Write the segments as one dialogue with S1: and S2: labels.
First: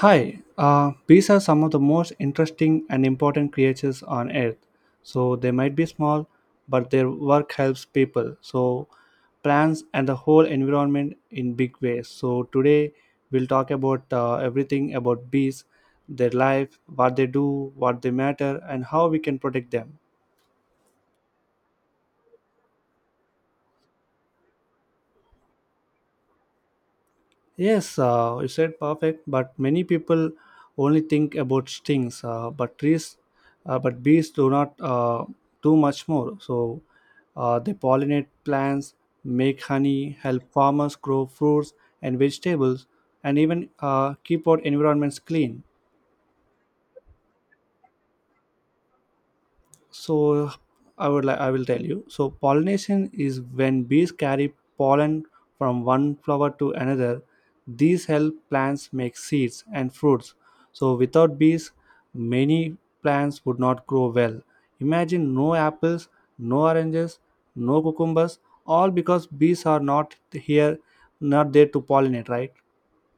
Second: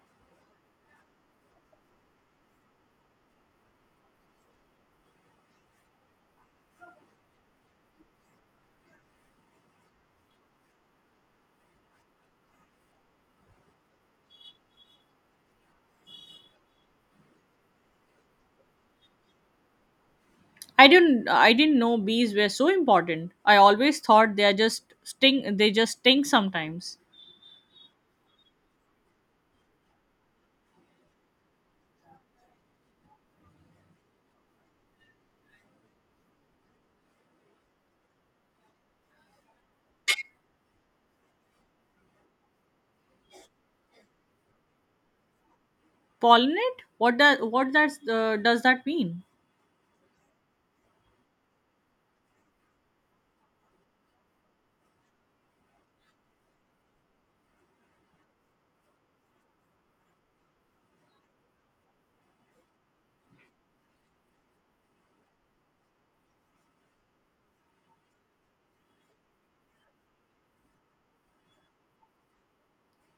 S1: Bees are some of the most interesting and important creatures on earth. So they might be small, but their work helps people. So plants and the whole environment in big ways. So today we'll talk about everything about bees, their life, what they do, what they matter, and how we can protect them.
S2: I didn't know bees were so important. I always thought they are just sting they just sting sometimes.
S1: Yes, you said perfect, but many people only think about stings, but bees do not do much more. So they pollinate plants, make honey, help farmers grow fruits and vegetables, and even keep our environments clean.
S2: Pollinate? What does Does that mean?
S1: So I would like I will tell you. So pollination is when bees carry pollen from one flower to another. These help plants make seeds and fruits, so without bees, many plants would not grow well. Imagine no apples, no oranges, no cucumbers, all because bees are not there to pollinate, right?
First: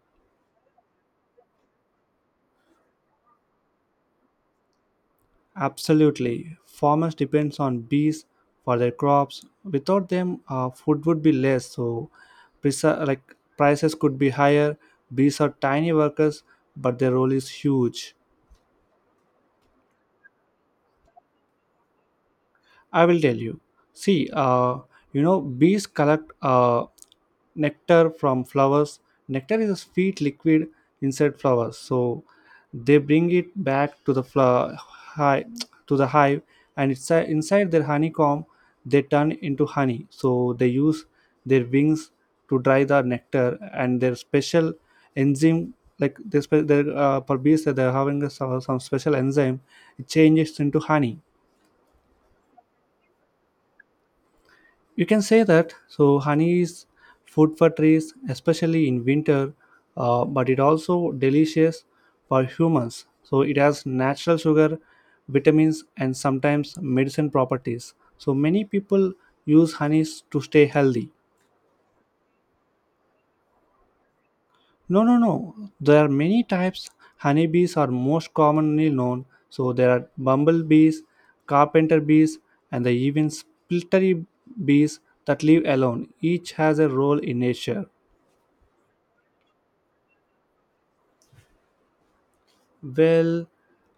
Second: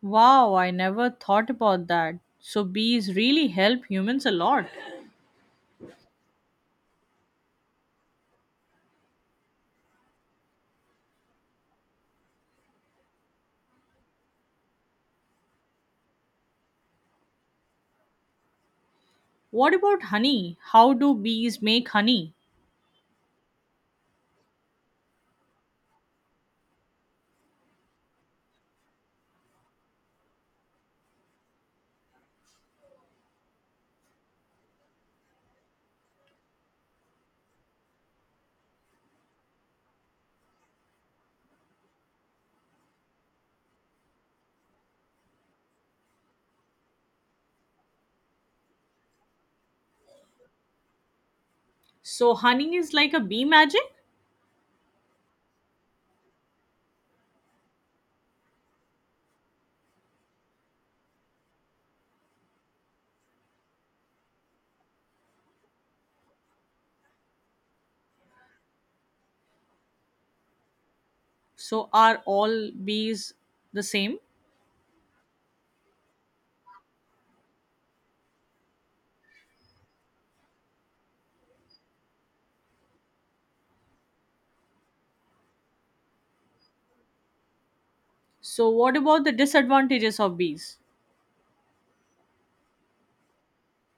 S2: Wow, I never thought about that. So bees really help humans a lot.
S1: Absolutely. Farmers depends on bees for their crops. Without them, food would be less. So, like prices could be higher. Bees are tiny workers, but their role is huge.
S2: What about honey? How do bees make honey?
S1: I will tell you. See, bees collect nectar from flowers. Nectar is a sweet liquid inside flowers, so they bring it back to the hive, and it's inside their honeycomb. They turn into honey, so they use their wings to dry the nectar and their special enzyme. Like this, for bees, that they're having a, some special enzyme, it changes into honey.
S2: So honey is like a bee magic?
S1: You can say that. So, honey is food for trees, especially in winter, but it also delicious for humans. So, it has natural sugar, vitamins, and sometimes medicine properties. So, many people use honeys to stay healthy.
S2: So are all bees the same?
S1: No, no, no. There are many types. Honeybees are most commonly known. So, there are bumblebees, carpenter bees, and the even spittery bees that live alone. Each has a role in nature.
S2: So what about the disadvantages of bees?
S1: Well,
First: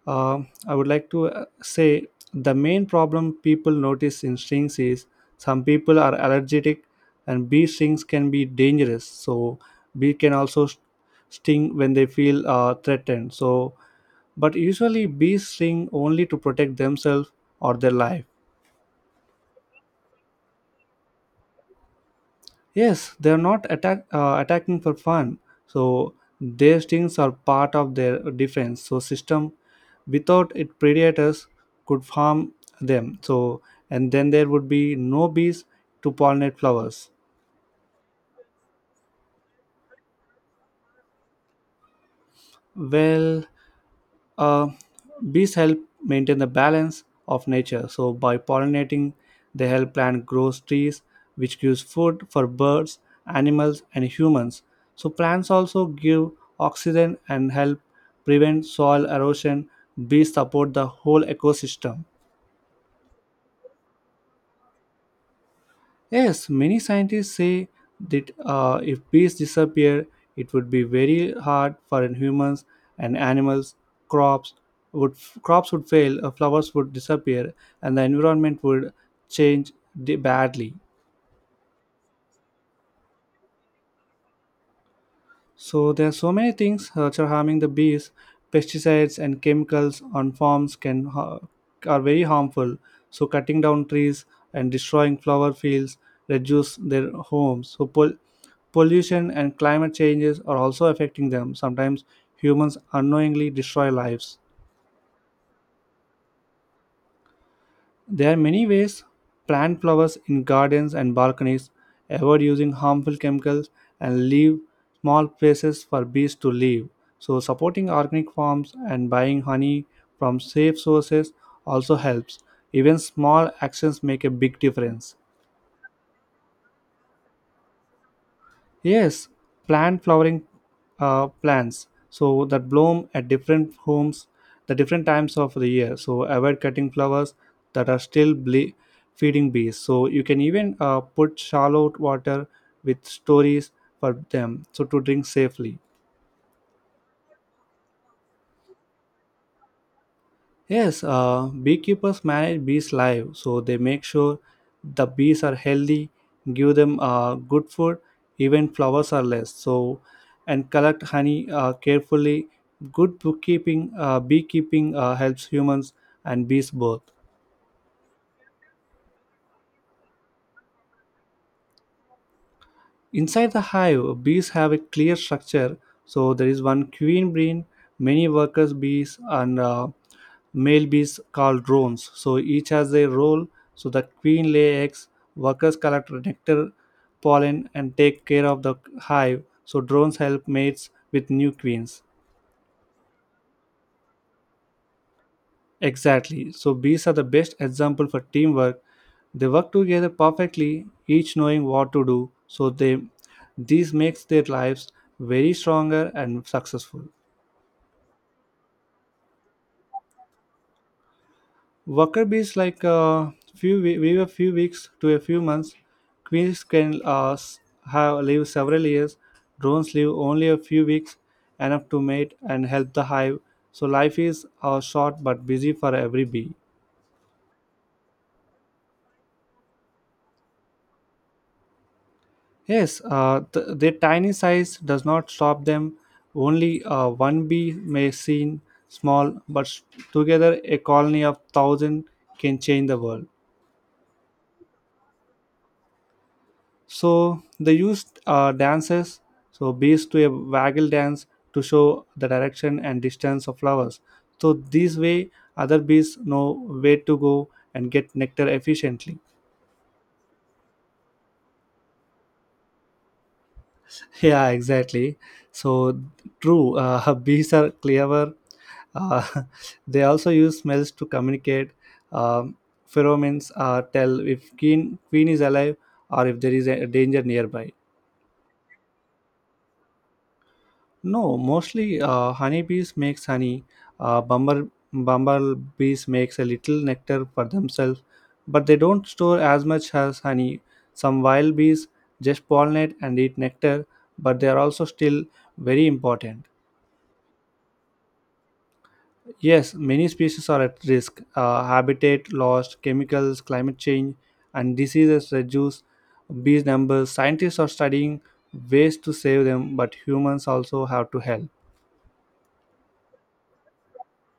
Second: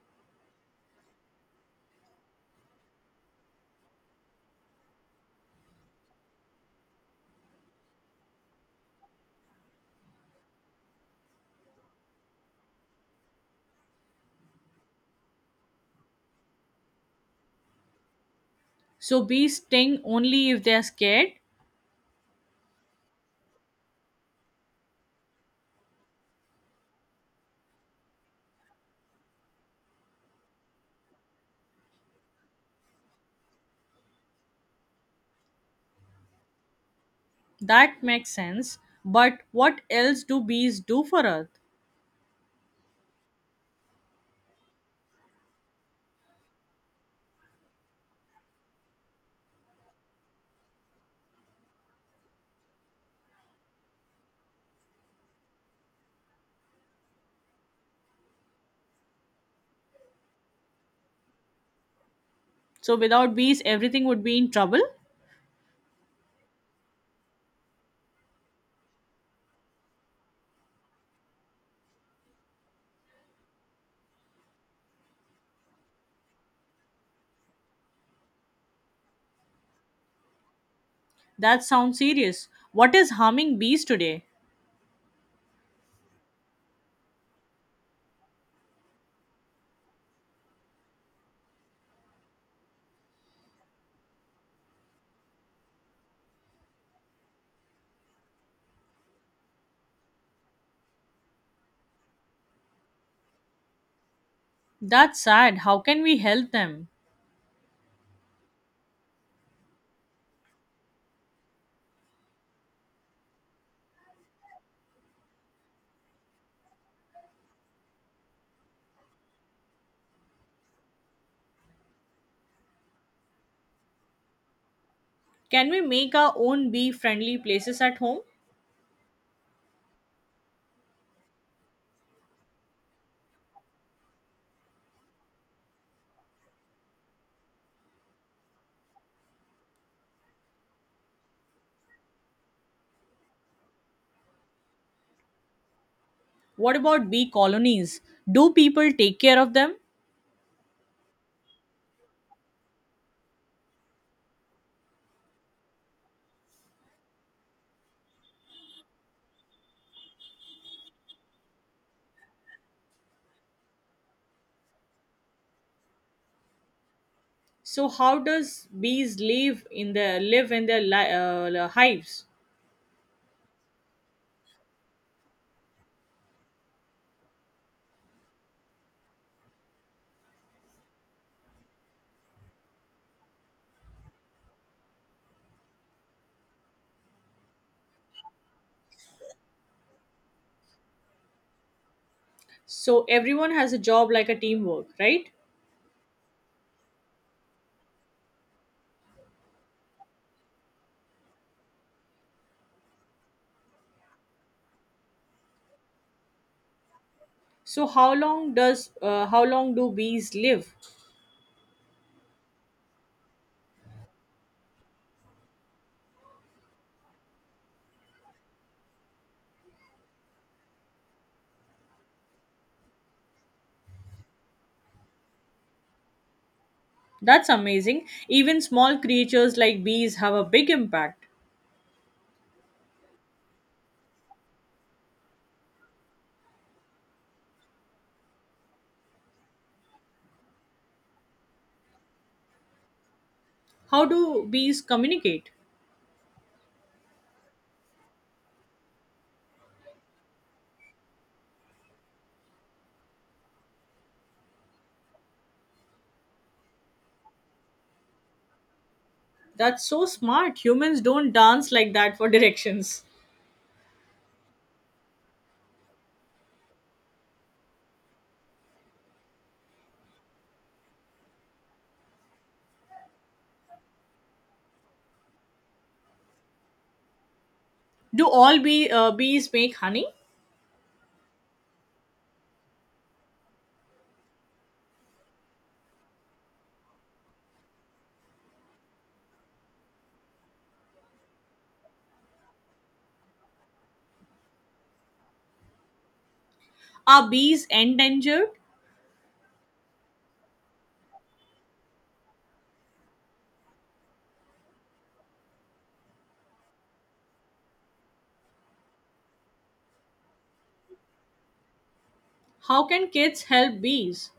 S1: I would like to say the main problem people notice in strings is some people are allergic, and bee stings can be dangerous. So bee can also sting when they feel threatened. So, but usually bees sting only to protect themselves or their life.
S2: So bees sting only if they are scared.
S1: Yes, they're not attacking for fun. So their stings are part of their defense. So system without it predators could harm them. So and then there would be no bees to pollinate flowers.
S2: That makes sense. But what else do bees do for Earth?
S1: Well, Uh, Bees help maintain the balance of nature. So by pollinating, they help plant grow trees, which gives food for birds, animals, and humans. So plants also give oxygen and help prevent soil erosion. Bees support the whole ecosystem.
S2: So without bees, everything would be in trouble?
S1: Yes, many scientists say that if bees disappear, it would be very hard for humans and animals. Crops would Crops would fail, flowers would disappear, and the environment would change badly.
S2: That sounds serious. What is harming bees today?
S1: So there are so many things which are harming the bees. Pesticides and chemicals on farms are very harmful. So cutting down trees and destroying flower fields reduce their homes. So pollution and climate changes are also affecting them. Sometimes humans unknowingly destroy lives.
S2: That's sad. How can we help them?
S1: There are many ways: plant flowers in gardens and balconies, avoid using harmful chemicals, and leave small places for bees to live. So, supporting organic farms and buying honey from safe sources also helps. Even small actions make a big difference.
S2: Can we make our own bee friendly places at home?
S1: Yes, plant flowering plants so that bloom at different homes, the different times of the year. So avoid cutting flowers that are still feeding bees. So you can even put shallow water with stories for them so to drink safely.
S2: What about bee colonies? Do people take care of them?
S1: Yes, beekeepers manage bees live, so they make sure the bees are healthy, give them good food, even flowers are less. So, and collect honey carefully. Good beekeeping helps humans and bees both.
S2: So how does bees live in their li- hives?
S1: Inside the hive, bees have a clear structure. So there is one queen bee, many workers bees, and male bees called drones. So each has a role. So the queen lay eggs, workers collect nectar, pollen, and take care of the hive. So drones help mates with new queens.
S2: So everyone has a job like a teamwork, right?
S1: Exactly. So bees are the best example for teamwork. They work together perfectly, each knowing what to do. So they this makes their lives very stronger and successful.
S2: So how long do bees live?
S1: Worker bees like a few weeks to a few months. Queens can have live several years. Drones live only a few weeks, enough to mate and help the hive. So life is short but busy for every bee.
S2: That's amazing. Even small creatures like bees have a big impact.
S1: Yes, their tiny size does not stop them. Only one bee may seem small, but together a colony of thousand can change the world.
S2: How do bees communicate?
S1: So they use dances, so bees to a waggle dance to show the direction and distance of flowers. So this way, other bees know where to go and get nectar efficiently.
S2: That's so smart. Humans don't dance like that for directions.
S1: Yeah, exactly. So true. Bees are clever. Uh, they also use smells to communicate. Um, Pheromones tell if queen is alive or if there is a danger nearby.
S2: Do all bees make honey?
S1: No, mostly honeybees makes honey. Uh, bumblebees makes a little nectar for themselves, but they don't store as much as honey. Some wild bees just pollinate and eat nectar, but they are also still very important.
S2: Are bees endangered?
S1: Yes, many species are at risk. Habitat loss, chemicals, climate change, and diseases reduce bee numbers. Scientists are studying ways to save them, but humans also have to help.
S2: How can kids help bees?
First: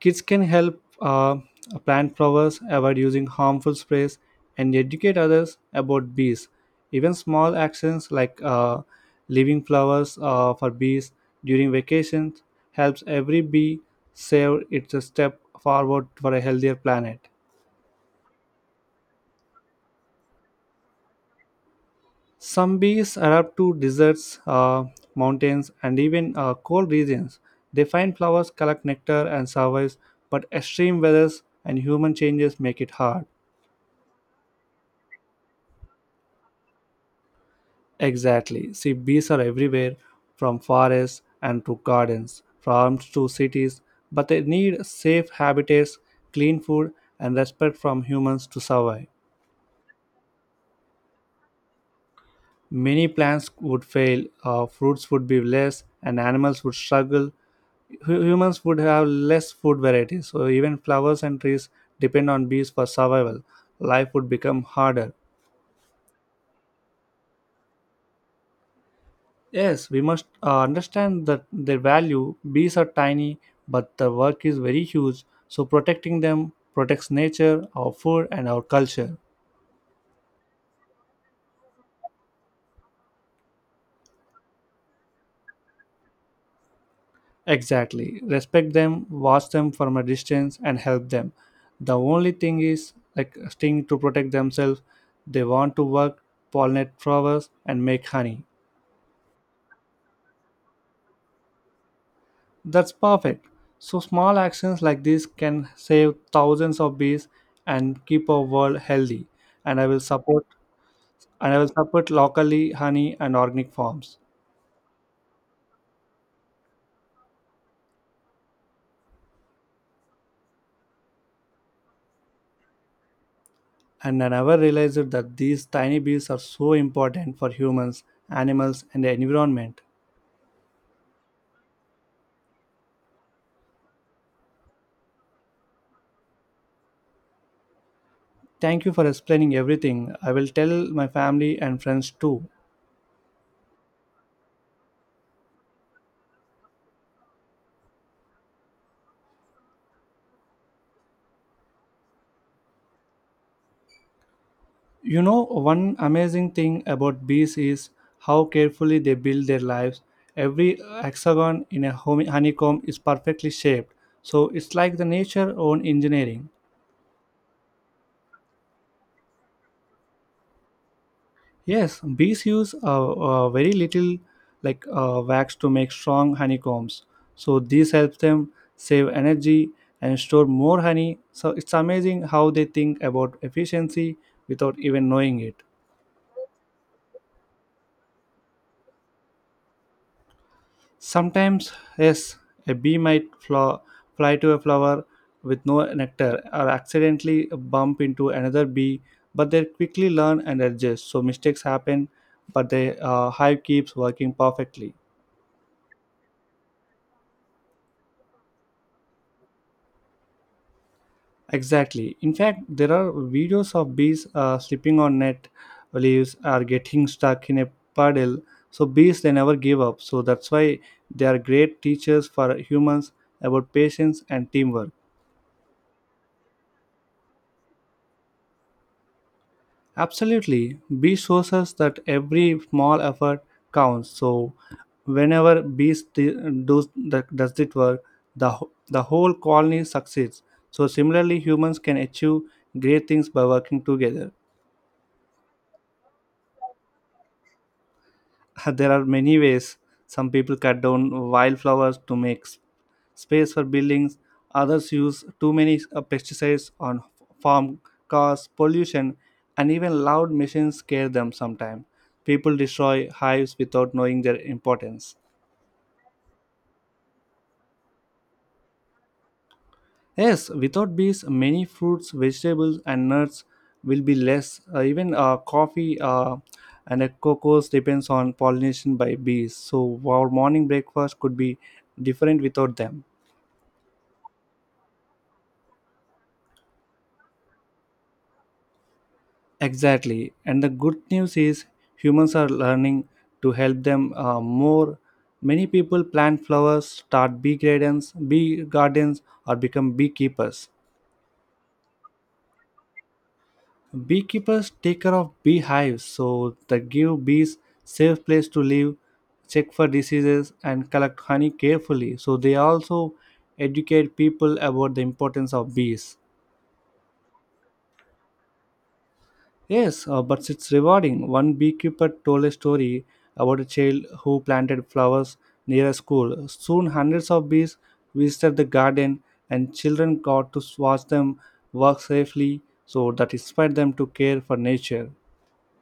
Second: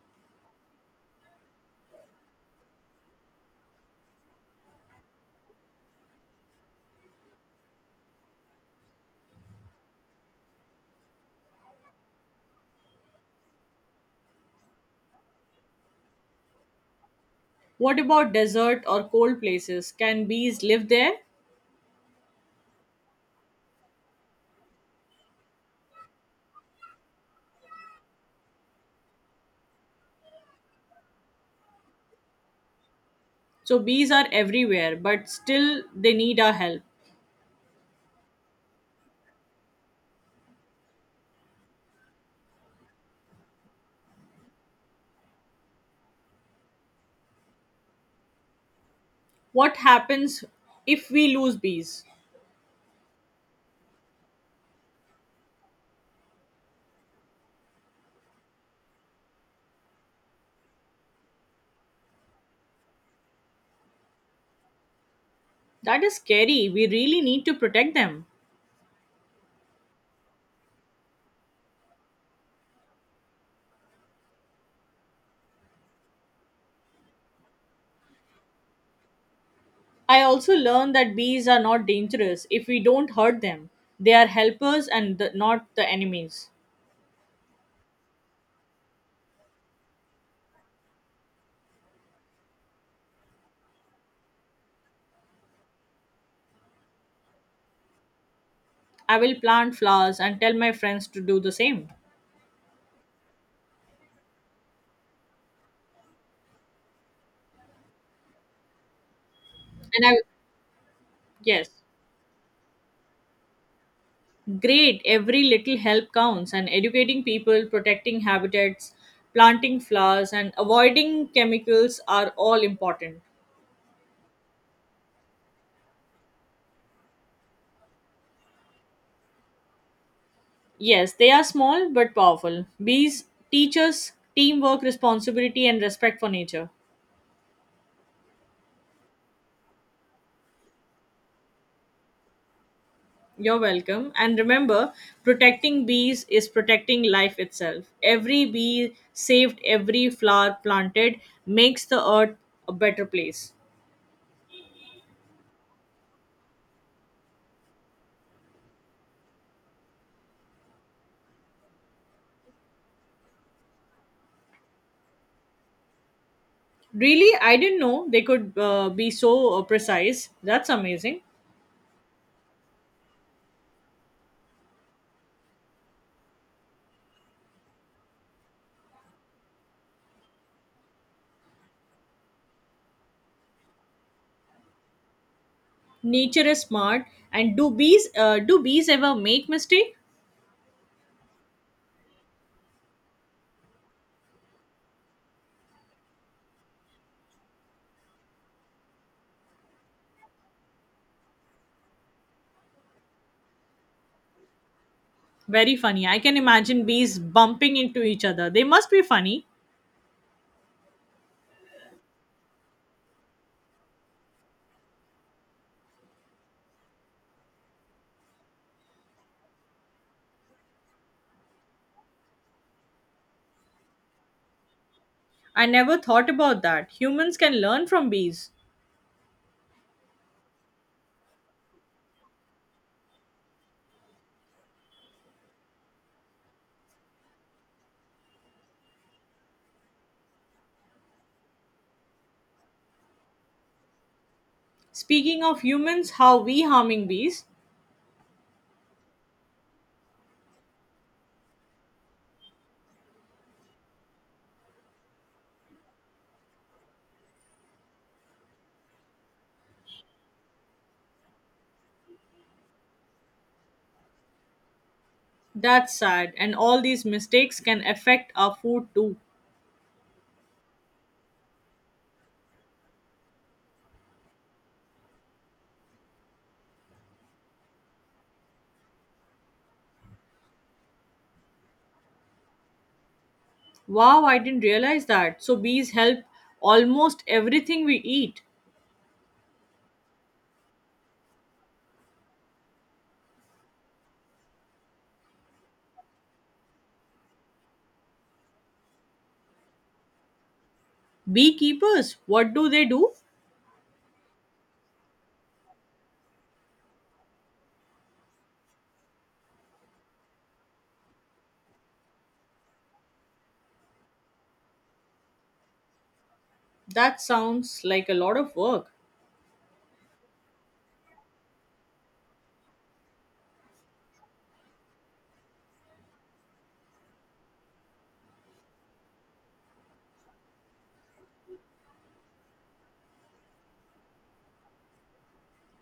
S1: Kids can help plant flowers, avoid using harmful sprays, and educate others about bees. Even small actions like leaving flowers for bees during vacations helps every bee save. It's a step forward for a healthier planet.
S2: What about desert or cold places? Can bees live there?
S1: Some bees adapt to deserts, mountains, and even cold regions. They find flowers, collect nectar, and survive, but extreme weathers and human changes make it hard.
S2: So bees are everywhere, but still they need our help.
S1: Exactly. See, bees are everywhere, from forests and to gardens, farms to cities, but they need safe habitats, clean food, and respect from humans to survive.
S2: What happens if we lose bees?
S1: Many plants would fail, fruits would be less, and animals would struggle. Humans would have less food varieties, so even flowers and trees depend on bees for survival. Life would become harder.
S2: That is scary. We really need to protect them.
S1: Yes, we must understand that their value. Bees are tiny, but their work is very huge. So protecting them protects nature, our food, and our culture.
S2: I also learned that bees are not dangerous if we don't hurt them. They are helpers and not the enemies.
S1: Exactly. Respect them, watch them from a distance, and help them. The only thing is, like, sting to protect themselves. They want to work, pollinate flowers, and make honey.
S2: I will plant flowers and tell my friends to do the same.
S1: That's perfect. So, small actions like this can save thousands of bees and keep our world healthy. And I will
S2: And I,
S1: support and I will
S2: yes,
S1: support locally honey and organic farms.
S2: great. Every little help counts. And educating people, protecting habitats, planting flowers, and avoiding chemicals are all important.
S1: And I never realized that these tiny bees are so important for humans, animals, and the environment.
S2: Yes, they are small but powerful. Bees teach us teamwork, responsibility, and respect for nature.
S1: Thank you for explaining everything. I will tell my family and friends too.
S2: You're welcome. And remember, protecting bees is protecting life itself. Every bee saved, every flower planted makes the earth a better place.
S1: You know, one amazing thing about bees is how carefully they build their lives. Every hexagon in a honeycomb is perfectly shaped, so it's like the nature own engineering.
S2: Really, I didn't know they could be so precise. That's amazing.
S1: Yes, bees use very little like wax to make strong honeycombs. So this helps them save energy and store more honey. So it's amazing how they think about efficiency without even knowing it.
S2: Nature is smart. And do bees ever make mistake?
S1: Sometimes, yes, a bee might fly to a flower with no nectar or accidentally bump into another bee, but they quickly learn and adjust. So mistakes happen, but the hive keeps working perfectly.
S2: Very funny. I can imagine bees bumping into each other. They must be funny.
S1: Exactly. In fact, there are videos of bees slipping on net leaves or getting stuck in a puddle. So bees they never give up. So that's why they are great teachers for humans about patience and teamwork.
S2: I never thought about that. Humans can learn from bees.
S1: Absolutely. Bees shows us that every small effort counts. So whenever does the, does it work, the whole colony succeeds. So similarly, humans can achieve great things by working together.
S2: Speaking of humans, how we harming bees?
S1: there are many ways. Some people cut down wildflowers to make space for buildings. Others use too many pesticides on farm, cause pollution, and even loud machines scare them sometimes. People destroy hives without knowing their importance.
S2: That's sad. And all these mistakes can affect our food too.
S1: Yes, without bees, many fruits, vegetables, and nuts will be less. Even Coffee and cocoa depends on pollination by bees. So our morning breakfast could be different without them.
S2: Wow, I didn't realize that. So, bees help almost everything we eat.
S1: Exactly. And the good news is humans are learning to help them more. Many people plant flowers, start bee gardens, or become beekeepers.
S2: Beekeepers, what do they do?
S1: Beekeepers take care of beehives, so they give bees safe place to live, check for diseases, and collect honey carefully. So they also educate people about the importance of bees.
S2: That sounds like a lot of work.
S1: Yes, but it's rewarding. One beekeeper told a story about a child who planted flowers near a school. Soon, hundreds of bees visited the garden, and children got to watch them work safely, so that inspired them to care for nature.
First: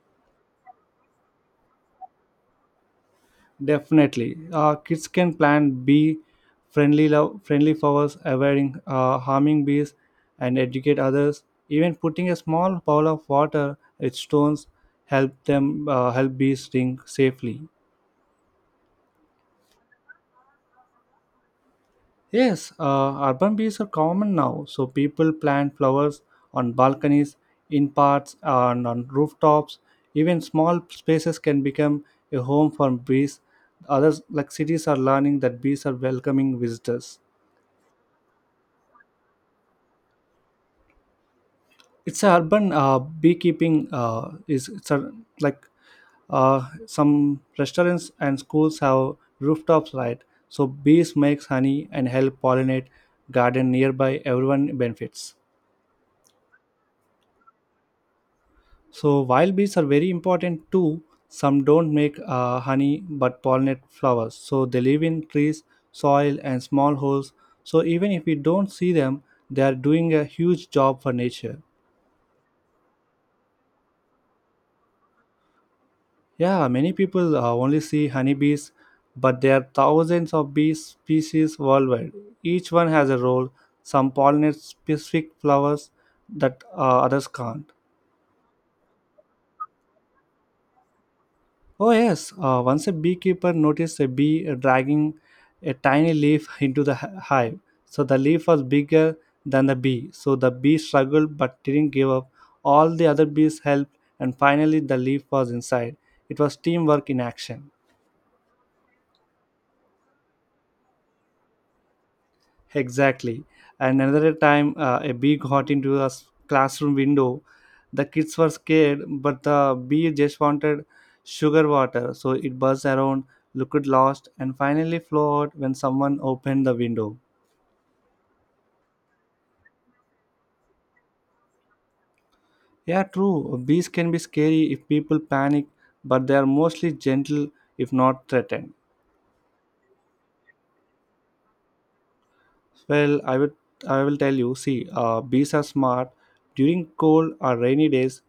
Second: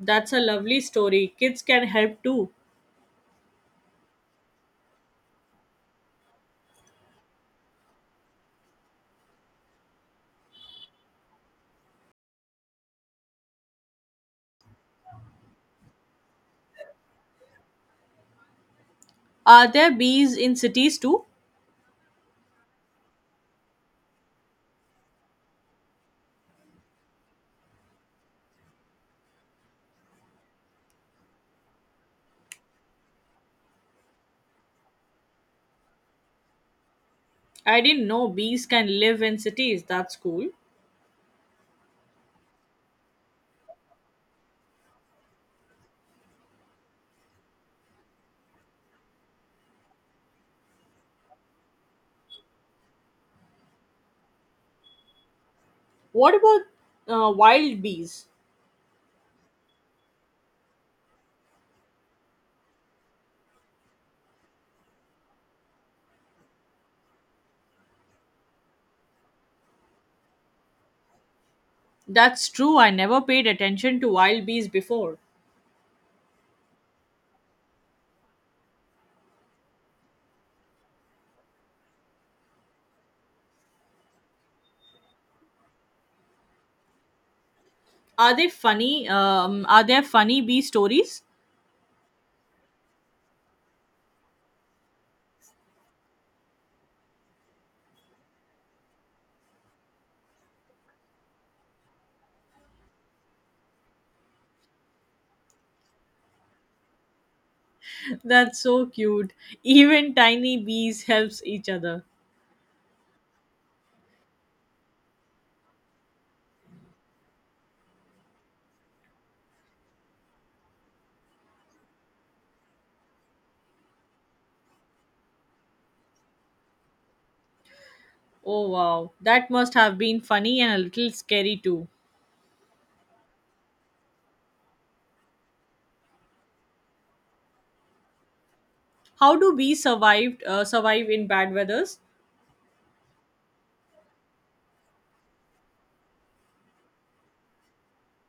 S2: That's a lovely story. Kids can help too.
S1: Definitely, kids can plant bee friendly flowers, avoiding harming bees, and educate others. Even putting a small bowl of water with stones help bees sting safely.
S2: Are there bees in cities too?
S1: Yes, urban bees are common now. So people plant flowers on balconies, in parks, and on rooftops. Even small spaces can become a home for bees. Others, like cities, are learning that bees are welcoming visitors.
S2: I didn't know bees can live in cities. That's cool.
S1: It's a urban beekeeping is it's a, like some restaurants and schools have rooftops, right? So bees makes honey and help pollinate garden nearby. Everyone benefits.
S2: What about wild bees?
S1: So wild bees are very important too. Some don't make honey but pollinate flowers. So they live in trees, soil, and small holes. So even if we don't see them, they are doing a huge job for nature.
S2: That's true. I never paid attention to wild bees before.
S1: Yeah, many people only see honeybees, but there are thousands of bee species worldwide. Each one has a role. Some pollinate specific flowers that others can't.
S2: Are they funny? Are there funny bee stories?
S1: Oh, yes. Once a beekeeper noticed a bee dragging a tiny leaf into the hive. So the leaf was bigger than the bee. So the bee struggled but didn't give up. All the other bees helped, and finally the leaf was inside. It was teamwork in action.
S2: That's so cute. Even tiny bees helps each other.
S1: Exactly. And another time, a bee got into a classroom window. The kids were scared, but the bee just wanted sugar water. So it buzzed around, looked lost, and finally flew out when someone opened the window.
S2: Oh wow, that must have been funny and a little scary too.
S1: Yeah, true. Bees can be scary if people panic, but they are mostly gentle if not threatened.
S2: How do bees survive survive in bad weathers?
S1: Well, I will tell you. See, bees are smart. During cold or rainy days,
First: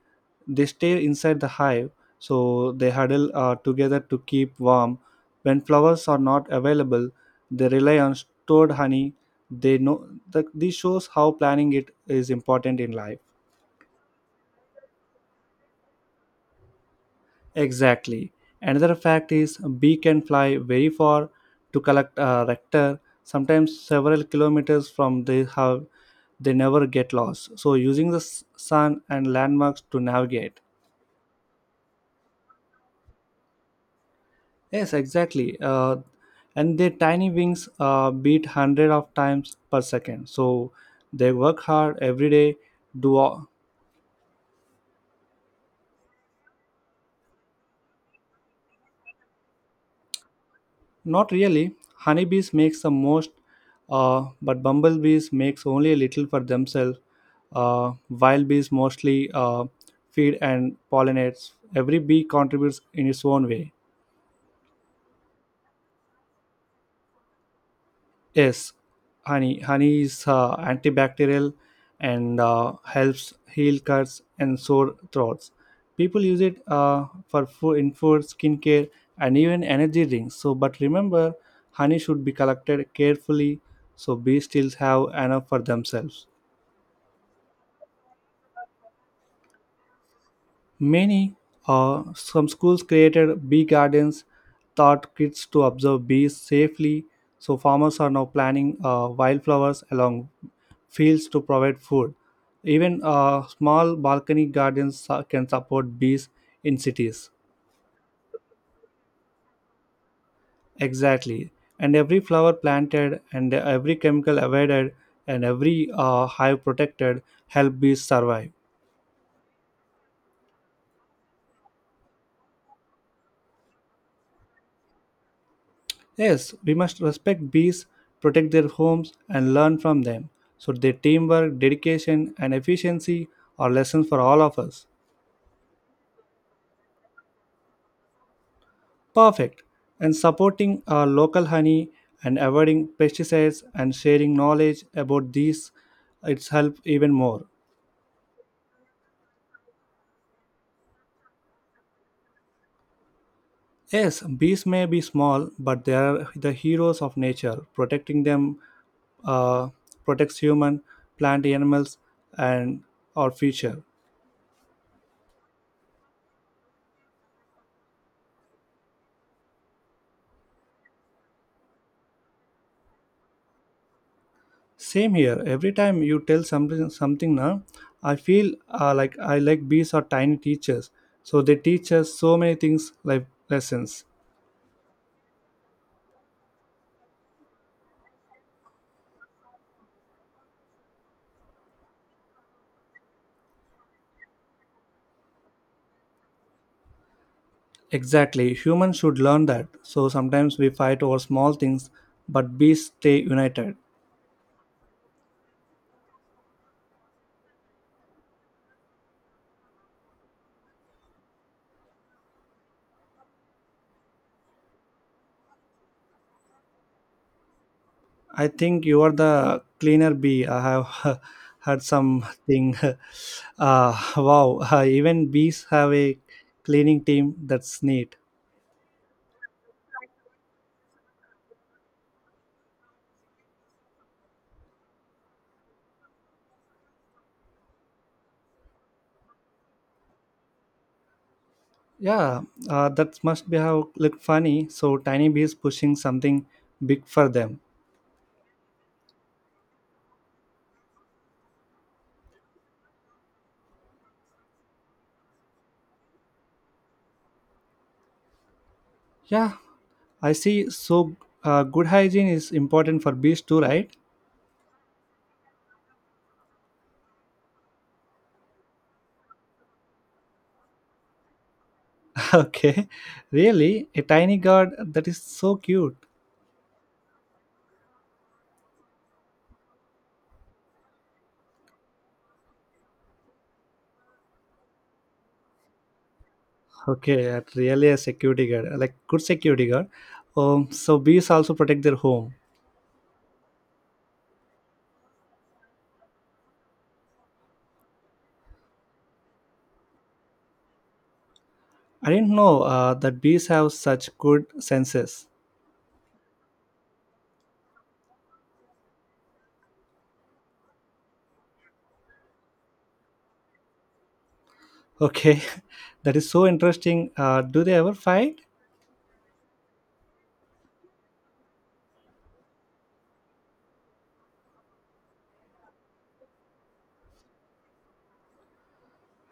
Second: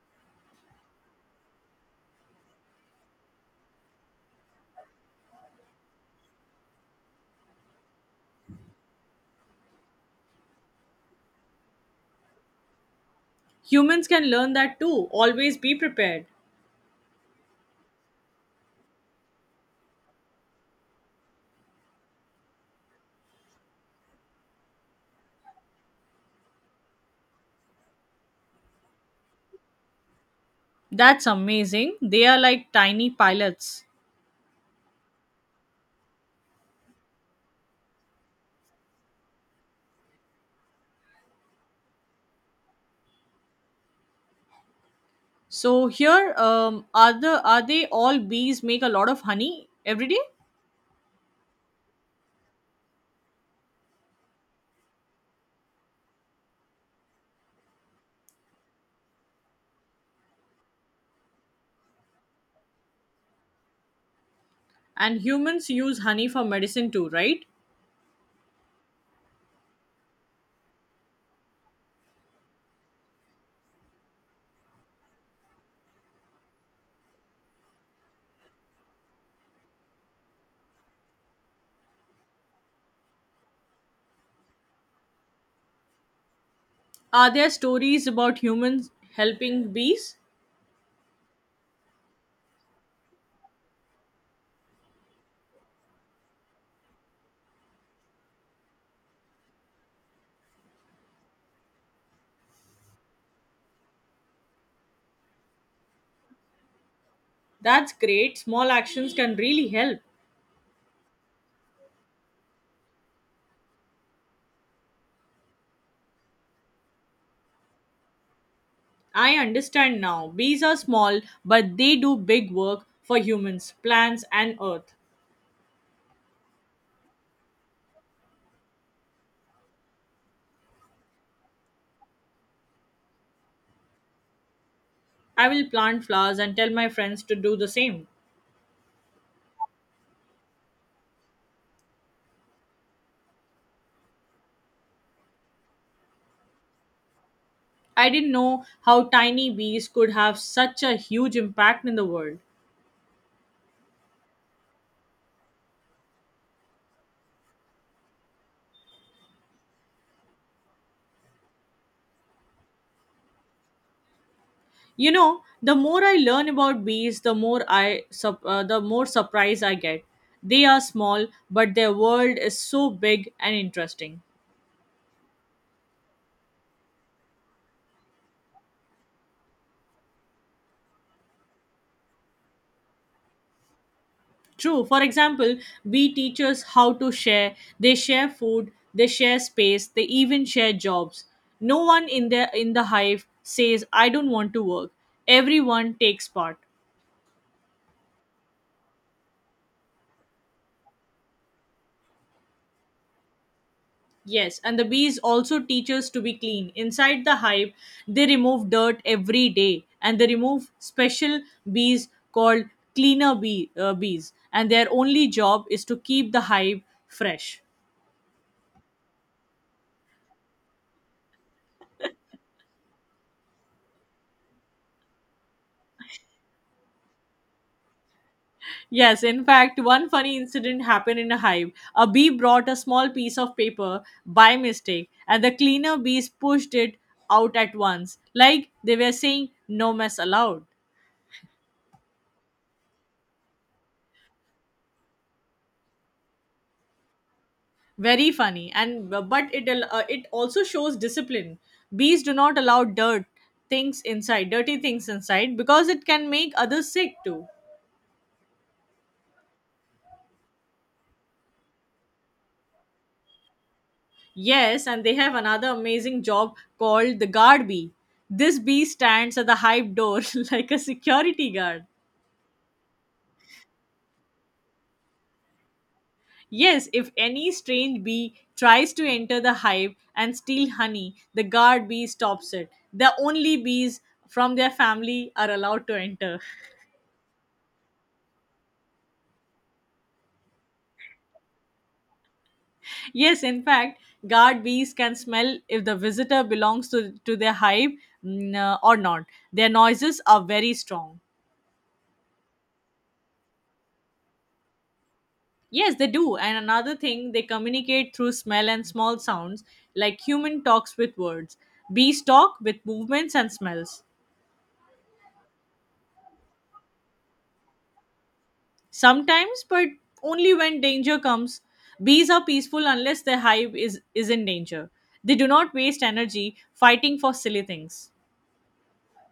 S1: they stay inside the hive, so they huddle together to keep warm. When flowers are not available, they rely on stored honey. They know that this shows how planning it is important in life.
S2: Humans can learn that too. Always be prepared.
S1: Exactly. Another fact is a bee can fly very far to collect a nectar, sometimes several kilometers from their hub. They never get lost. So using the sun and landmarks to navigate.
S2: That's amazing. They are like tiny pilots.
S1: Yes, exactly. And their tiny wings beat hundred of times per second. So they work hard every day, do
S2: So here, are the are they all bees make a lot of honey every day,
S1: Not really. Honeybees makes the most, but bumblebees makes only a little for themselves. Wild bees mostly feed and pollinates. Every bee contributes in its own way.
S2: and humans use honey for medicine too, right?
S1: Yes, Honey is antibacterial and helps heal cuts and sore throats. People use it in food, skincare, and even energy drinks. So, but remember, honey should be collected carefully so bees still have enough for themselves.
S2: Are there stories about humans helping bees?
S1: Many, some schools created bee gardens, taught kids to observe bees safely. So farmers are now planting wildflowers along fields to provide food. Even small balcony gardens can support bees in cities.
S2: That's great. Small actions can really help.
S1: Exactly. And every flower planted, and every chemical avoided, and every hive protected help bees survive.
S2: I understand now. Bees are small, but they do big work for humans, plants, and earth.
S1: Yes, we must respect bees, protect their homes, and learn from them. So their teamwork, dedication, and efficiency are lessons for all of us.
S2: I will plant flowers and tell my friends to do the same.
S1: Perfect. And supporting our local honey and avoiding pesticides and sharing knowledge about these, it's help even more.
S2: I didn't know how tiny bees could have such a huge impact in the world.
S1: Yes, bees may be small, but they are the heroes of nature. Protecting them uh, protects human, plant, animals, and our future.
S2: You know, the more I learn about bees, the more surprise I get. They are small, but their world is so big and interesting.
S1: Same here. Every time you tell something now, I feel like I bees are tiny teachers. So they teach us so many things, like lessons.
S2: True. For example, we teachers how to share. They share food, they share space, they even share jobs. No one in the hive says, "I don't want to work." Everyone takes part.
S1: Exactly. Humans should learn that. So sometimes we fight over small things, but bees stay united.
S2: Yes, and the bees also teach us to be clean. Inside the hive, they remove dirt every day, and they remove special bees called bees, and their only job is to keep the hive fresh.
S1: I think you are the cleaner bee. I have heard something. Wow. Even bees have a cleaning team. That's neat.
S2: Yes, in fact, one funny incident happened in a hive. A bee brought a small piece of paper by mistake, and the cleaner bees pushed it out at once, like they were saying, "No mess allowed."
S1: Yeah, that must be how look funny. So tiny bees pushing something big for them.
S2: Very funny, and it also shows discipline. Bees do not allow dirty things inside, because it can make others sick too.
S1: Yeah, I see. So good hygiene is important for bees too, right?
S2: Yes, and they have another amazing job called the guard bee. This bee stands at the hive door like a security guard.
S1: Okay, really, a tiny guard that is so cute.
S2: Yes, if any strange bee tries to enter the hive and steal honey, the guard bee stops it. The only bees from their family are allowed to enter.
S1: Okay, really a security guard, like good security guard. So bees also protect their home.
S2: Yes, in fact, guard bees can smell if the visitor belongs to their hive, or not. Their noises are very strong.
S1: I didn't know that bees have such good senses.
S2: Yes, they do. And another thing, they communicate through smell and small sounds, like human talks with words. Bees talk with movements and smells.
S1: Okay, that is so interesting. Do they ever fight?
S2: Sometimes, but only when danger comes. Bees are peaceful unless their hive is in danger. They do not waste energy fighting for silly things.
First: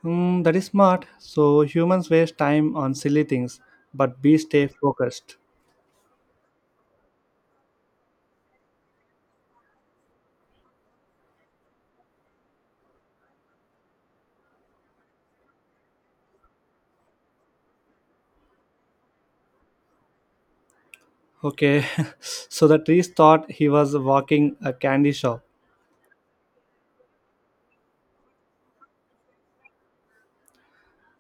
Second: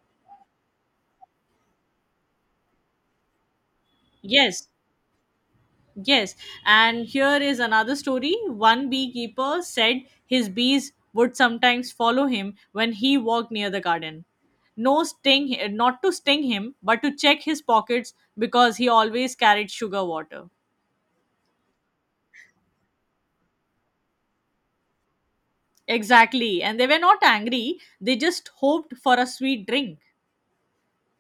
S1: Hmm, that is smart. So humans waste time on silly things, but bees stay
S2: Yes,
S1: focused.
S2: yes. And here is another story. One beekeeper said his bees would sometimes follow him when he walked near the garden. No sting, not to sting him, but to check his pockets because he always carried sugar water.
S1: Okay, so the trees thought he was walking a candy shop.
S2: Exactly. And they were not angry, they just hoped for a sweet drink.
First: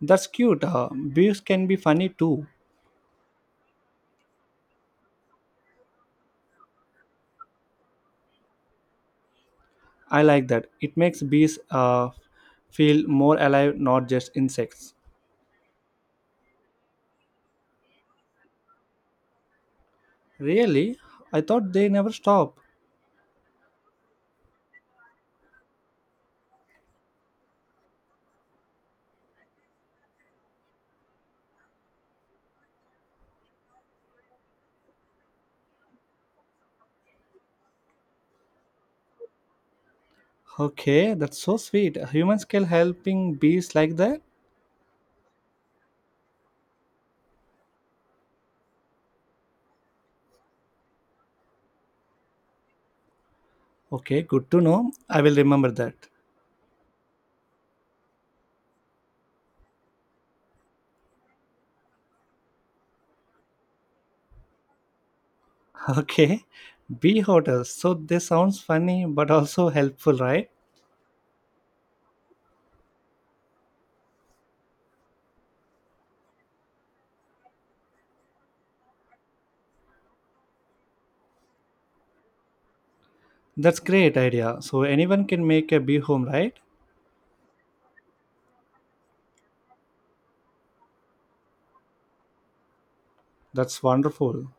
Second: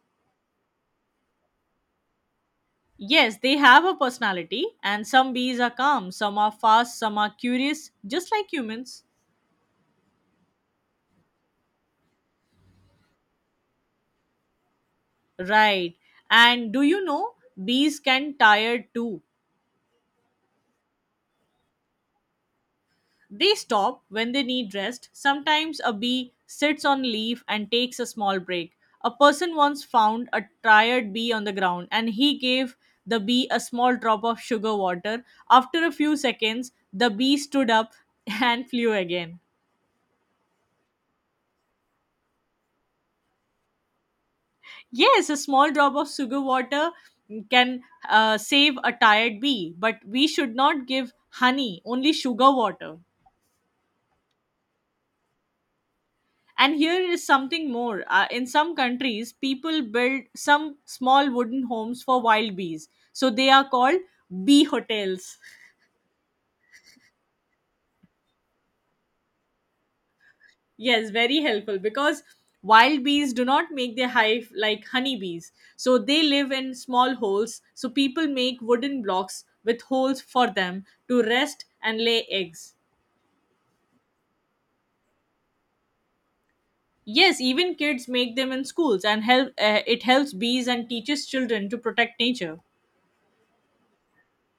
S1: That's cute. Bees can be funny too.
S2: Yes, they have a personality, and some bees are calm, some are fast, some are curious, just like humans.
S1: I like that. It makes bees feel more alive, not just insects.
S2: Right. And do you know, bees can tire too.
S1: Really? I thought they never stop.
S2: They stop when they need rest. Sometimes a bee sits on a leaf and takes a small break. A person once found a tired bee on the ground and he gave the bee a small drop of sugar water. After a few seconds, the bee stood up and flew again.
S1: Okay, that's so sweet. Humans can helping bees like that.
S2: Yes, a small drop of sugar water can save a tired bee, but we should not give honey, only sugar water.
S1: Okay, good to know. I will remember that.
S2: And here is something more. In some countries, people build some small wooden homes for wild bees. So they are called bee hotels.
S1: Okay, bee hotels. So this sounds funny but also helpful, right?
S2: Yes, very helpful because wild bees do not make their hive like honeybees. So they live in small holes. So people make wooden blocks with holes for them to rest and lay eggs.
S1: That's great idea. So anyone can make a bee home, right?
S2: Yes, even kids make them in schools and help it helps bees and teaches children to protect nature.
S1: That's wonderful.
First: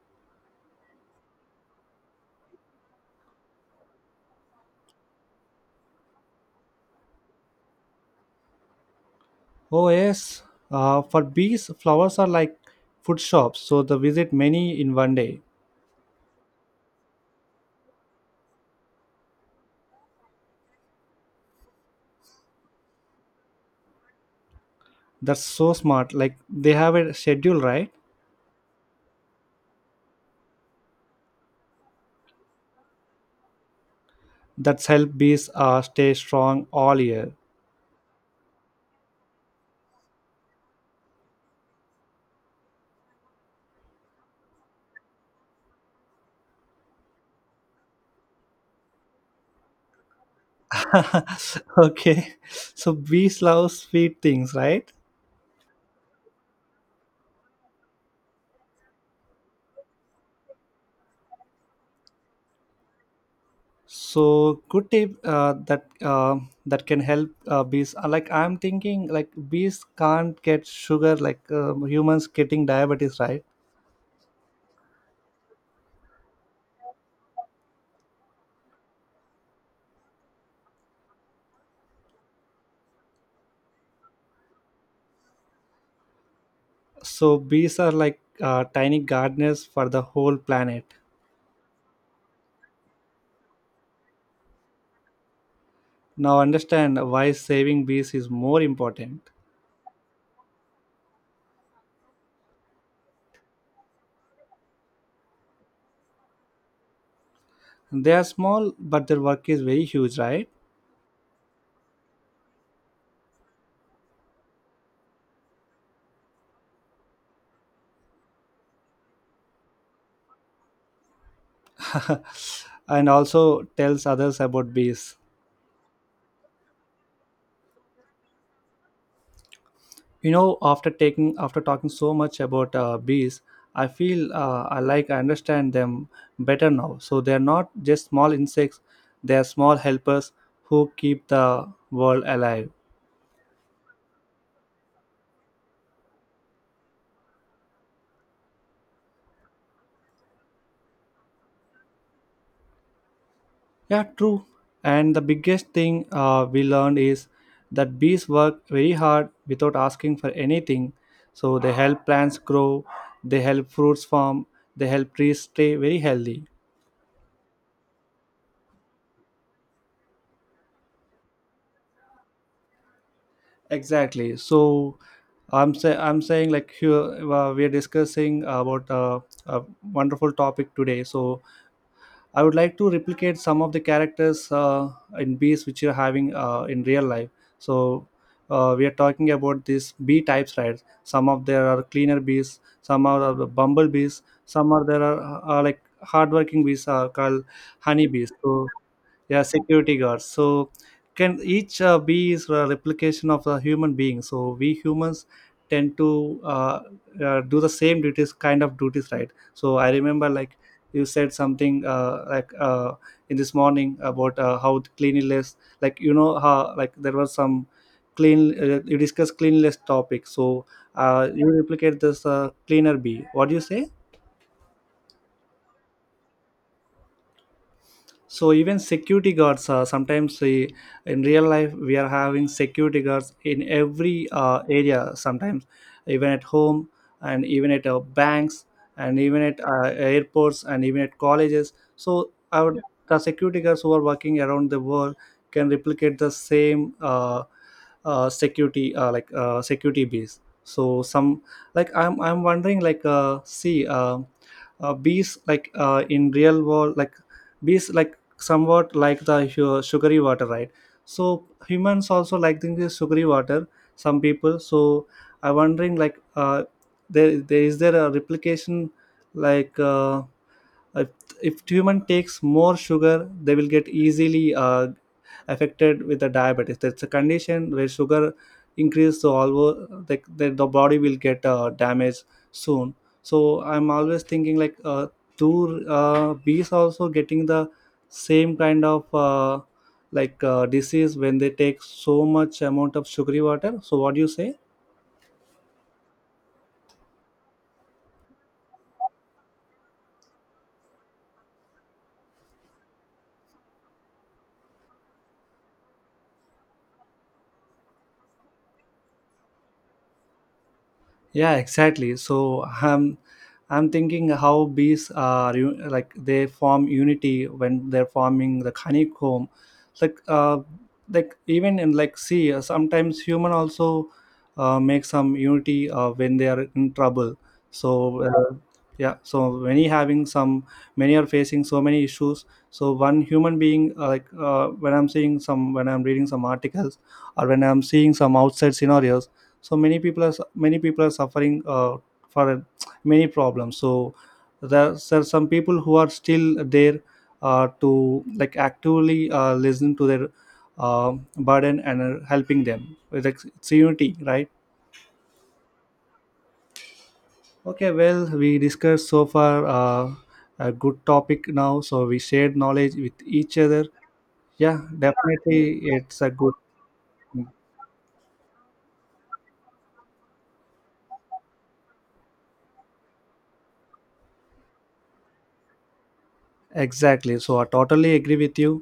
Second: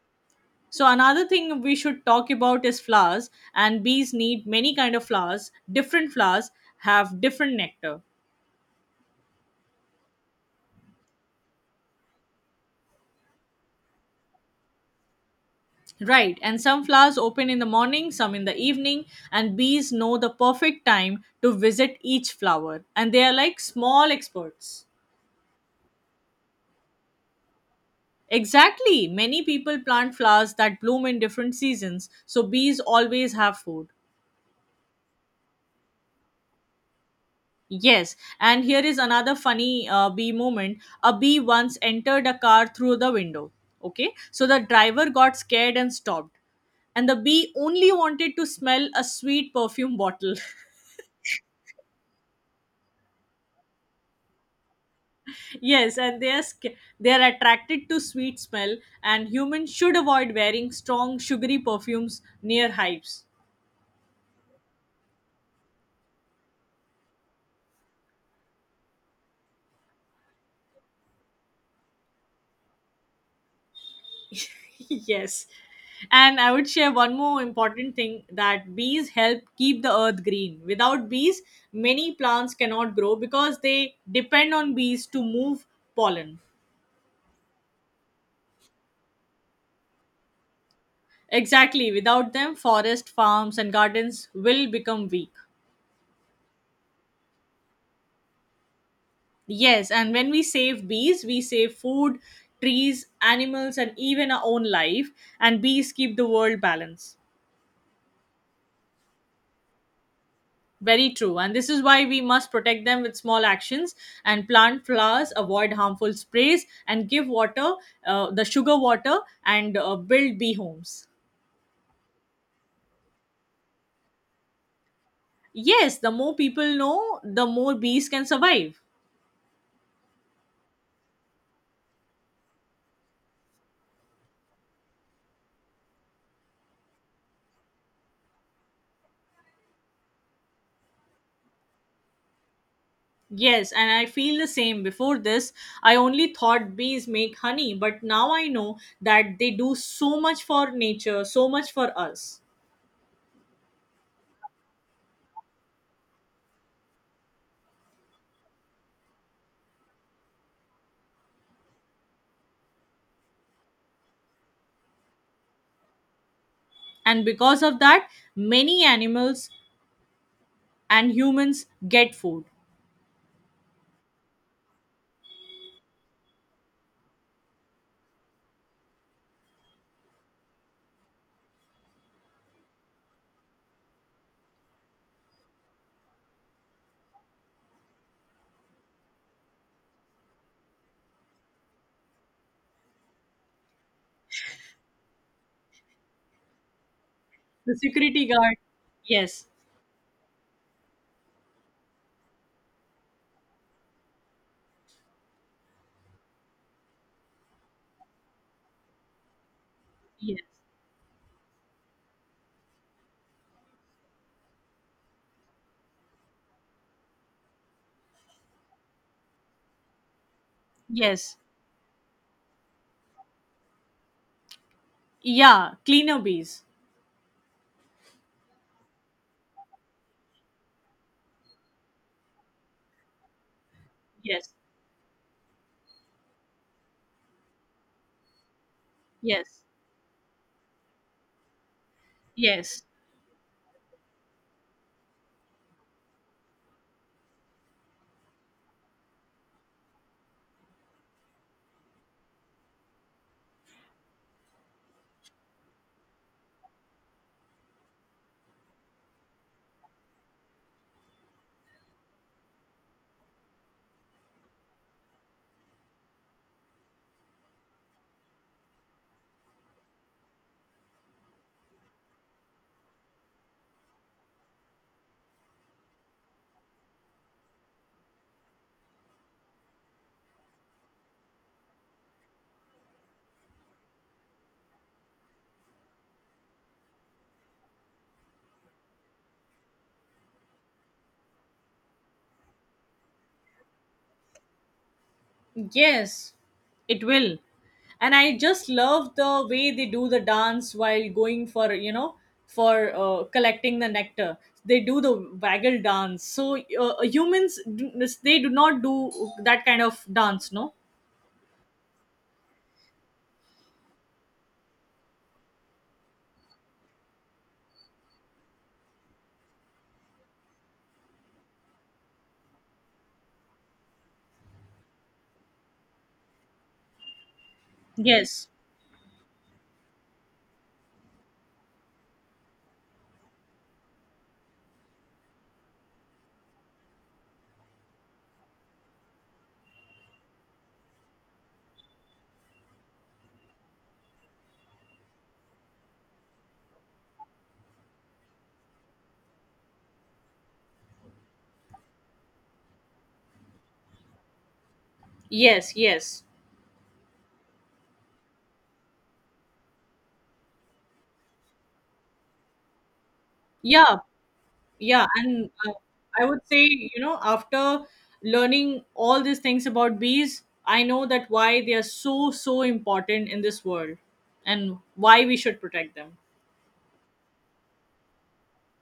S2: So another thing we should talk about is flowers and bees need many kind of flowers. Different flowers have different nectar.
S1: Oh yes, for bees, flowers are like food shops, so they visit many in one day.
S2: Right, and some flowers open in the morning, some in the evening, and bees know the perfect time to visit each flower and they are like small experts.
S1: That's so smart. Like they have a schedule, right?
S2: Exactly, many people plant flowers that bloom in different seasons, so bees always have food.
S1: That's help bees stay strong all year.
S2: Yes, and here is another funny bee moment. A bee once entered a car through the window. Okay, so the driver got scared and stopped, and the bee only wanted to smell a sweet perfume bottle.
S1: Okay, so bees love sweet things, right?
S2: Yes, and they are attracted to sweet smell, and humans should avoid wearing strong sugary perfumes near hives.
S1: So good tip that can help bees. Like, I'm thinking like bees can't get sugar like humans getting diabetes, right?
S2: Yes. And I would share one more important thing that bees help keep the earth green. Without bees, many plants cannot grow because they depend on bees to move pollen.
S1: So bees are like tiny gardeners for the whole planet.
S2: Exactly. Without them, forest, farms, and gardens will become weak.
S1: Now understand why saving bees is more important.
S2: Yes. And when we save bees, we save food, trees, animals, and even our own life. And bees keep the world balanced.
S1: They are small, but their work is very huge, right?
S2: Very true. And this is why we must protect them with small actions and plant flowers, avoid harmful sprays, and give water, the sugar water, and build bee homes.
S1: And also tells others about bees.
S2: Yes, the more people know, the more bees can survive.
S1: You know, after taking after talking so much about bees, I feel I like I understand them better now. So they are not just small insects. They are small helpers who keep the world alive.
S2: Yes, and I feel the same. Before this, I only thought bees make honey, but now I know that they do so much for nature, so much for us.
S1: Yeah, true. And the biggest thing we learned is that bees work very hard without asking for anything. So they help plants grow, they help fruits form, they help trees stay very healthy.
S2: And because of that, many animals and humans get food.
S1: Exactly. So I'm saying, like, here we are discussing about a wonderful topic today. So I would like to replicate some of the characters in bees which you're having in real life. So we are talking about these bee types, right? Some of there are cleaner bees, some are the bumblebees, some are like hardworking bees are called
S2: The security
S1: honeybees.
S2: guard.
S1: So yeah,
S2: Yes.
S1: security guards. So can each bee is a replication of a human being. So we humans tend to do the same duties, kind of duties, right? So I remember,
S2: Yes.
S1: like, you said something like in this morning about how the cleanliness, like, you know how like there was some clean you discussed cleanliness topic. So
S2: Yes.
S1: you replicate this cleaner bee, what do you say?
S2: Yeah. Cleaner bees.
S1: So even security guards sometimes in real life we are having security guards in every
S2: Yes.
S1: area, sometimes even at home and even at banks and even at
S2: Yes.
S1: airports and even at colleges. So our
S2: Yes.
S1: the security guards who are working around the world can replicate the same security like security base. So some, like I'm wondering, like see, bees like in real world, like bees like somewhat like the sugary water, right? So humans also like drinking this sugary water, some people. So I'm wondering, like there, there is there a replication, like if, if human takes more sugar they will get easily affected with the diabetes. That's a condition where sugar increase, so although like the body will get damaged soon. So I'm always thinking like, do bees also getting the same kind of like disease when they take so much amount of sugary water? So what do you say?
S2: Yes. It will. And I just love the way they do the dance while going for, you know, for collecting the nectar. They do the waggle dance. So humans, they do not do that kind of dance, no?
S1: Yeah, exactly. So I'm thinking how bees are you like they form unity when they're forming the honeycomb, like uh like even in, like, see, sometimes human also make some unity when they are in trouble. So
S2: Yes.
S1: yeah, so many having some, many are facing so many issues. So one human being, like when I'm seeing some, when I'm reading some articles or when I'm seeing some outside scenarios, so many people are suffering for many problems. So there are some people who are still there to, like, actively listen to their burden and are helping them with it's unity, right?
S2: Yes. Yes.
S1: Okay, well, we discussed so far a good topic now, so we shared knowledge with each other.
S2: Yeah.
S1: Yeah,
S2: Yeah, and
S1: definitely, it's
S2: I
S1: a
S2: would
S1: good.
S2: say, you know, after learning all these things about bees, I know that why they are so so important in this world and why we should protect them.
S1: Exactly, so I totally agree with you.